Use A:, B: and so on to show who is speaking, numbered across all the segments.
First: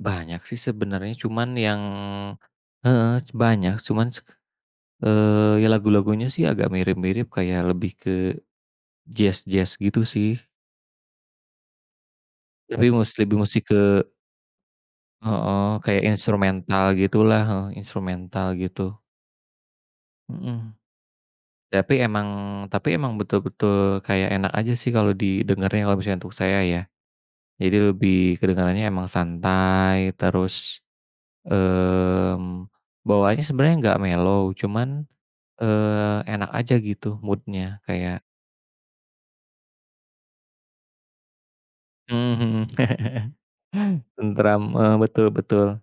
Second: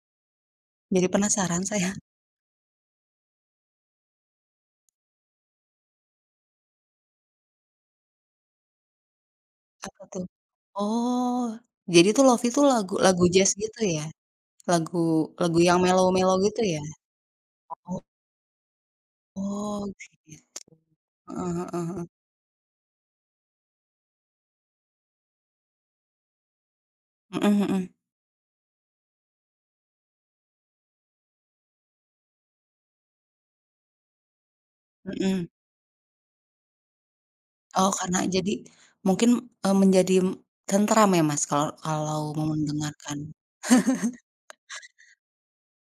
A: Banyak sih,
B: Jadi
A: sebenarnya cuman
B: penasaran
A: yang
B: saya.
A: heeh, cu banyak cuman, eee, ya lagu-lagunya sih, agak mirip-mirip kayak lebih ke jaz-jaz, gitu
B: Apa, tuh?
A: sih.
B: Oh, jadi tuh, lofi tuh
A: Tapi mus
B: lagu-lagu
A: lebih
B: jaz,
A: musti
B: gitu ya?
A: ke
B: Lagu lagu
A: Heeh,
B: yang
A: kayak
B: mellow-mellow, gitu ya?
A: instrumental gitulah heeh,
B: Oh.
A: instrumental gitu.
B: Oh, kayak gitu.
A: Mhm.
B: Heeh heeh
A: Tapi
B: heeh.
A: emang tapi emang betul-betul kayak enak aja sih, kalau didengerin, kalau misalnya untuk saya, ya.
B: Mhm
A: Jadi
B: mhm.
A: lebih kedengarannya emang santai, terus, mmm, bawaannya sebenarnya nggak mellow cuman,
B: Mhm.
A: eee, enak aja gitu mood-nya,
B: Oh, karena
A: kayak
B: jadi mungkin, eee, menjadi, mmm, tentram ya, Mas, kalau kalau
A: Mmm,
B: mau
A: mhm.
B: mendengarkan.
A: Tenteram, mmm, betul betul.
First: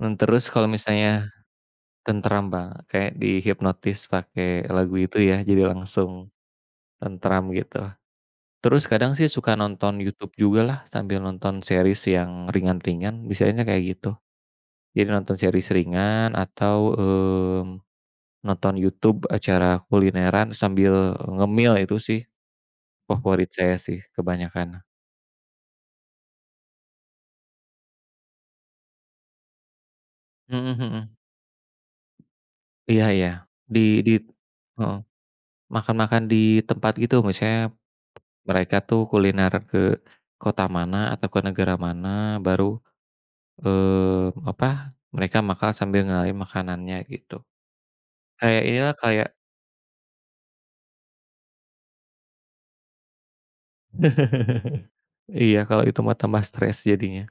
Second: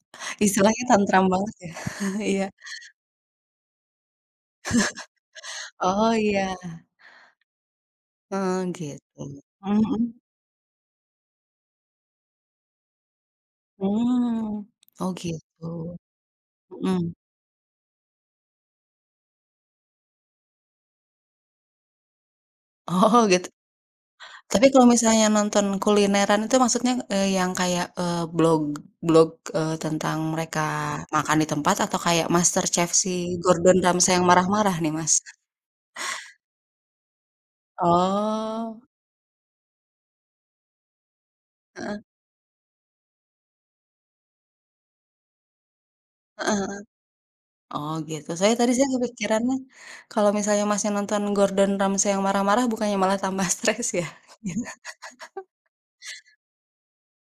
A: Mmm, terus kalau
B: Istilahnya tenteram
A: misalnya
B: banget, ya. Iya.
A: tentram ba kayak dihipnotis pakai lagu itu ya, jadi
B: Oh,
A: langsung
B: iya.
A: tenteram, gitu.
B: Oh,
A: Terus
B: gitu,
A: kadang sih, suka
B: mmm,
A: nonton
B: mhm?
A: YouTube jugalah, sambil nonton series yang ringan-ringan, biasanya kayak gitu.
B: Hmm.
A: Jadi
B: Oh,
A: nonton
B: gitu.
A: series ringan atau,
B: Mhm.
A: mmm, nonton YouTube acara kulineran sambil ngemil. Itu sih,
B: Oh, gitu
A: favorit saya sih,
B: tapi
A: kebanyakan.
B: kalau misalnya nonton kulineran itu, maksudnya, eee, yang kayak, eee, blog blog, eee, tentang mereka
A: Mhm mhm.
B: makan di tempat atau kayak MasterChef
A: Iya
B: si
A: iya.
B: Gordon
A: Di
B: Ramsay
A: di
B: yang marah-marah nih,
A: heeh,
B: Mas?
A: makan-makan di tempat gitu, maksudnya, mereka
B: Oh.
A: tuh kuliner ke kota mana atau ke negara
B: Heeh.
A: mana, baru, eee, apa, mereka makan sambil ngenalin
B: Heeh heeh.
A: makanannya, gitu.
B: Oh, gitu. Saya
A: Kayak
B: tadi sih
A: inilah, kayak
B: kepikirannya, kalau misalnya Masnya nonton Gordon Ramsay yang marah-marah bukannya malah tambah stres ya?
A: Iya, kalau itu mah tambah stres jadinya.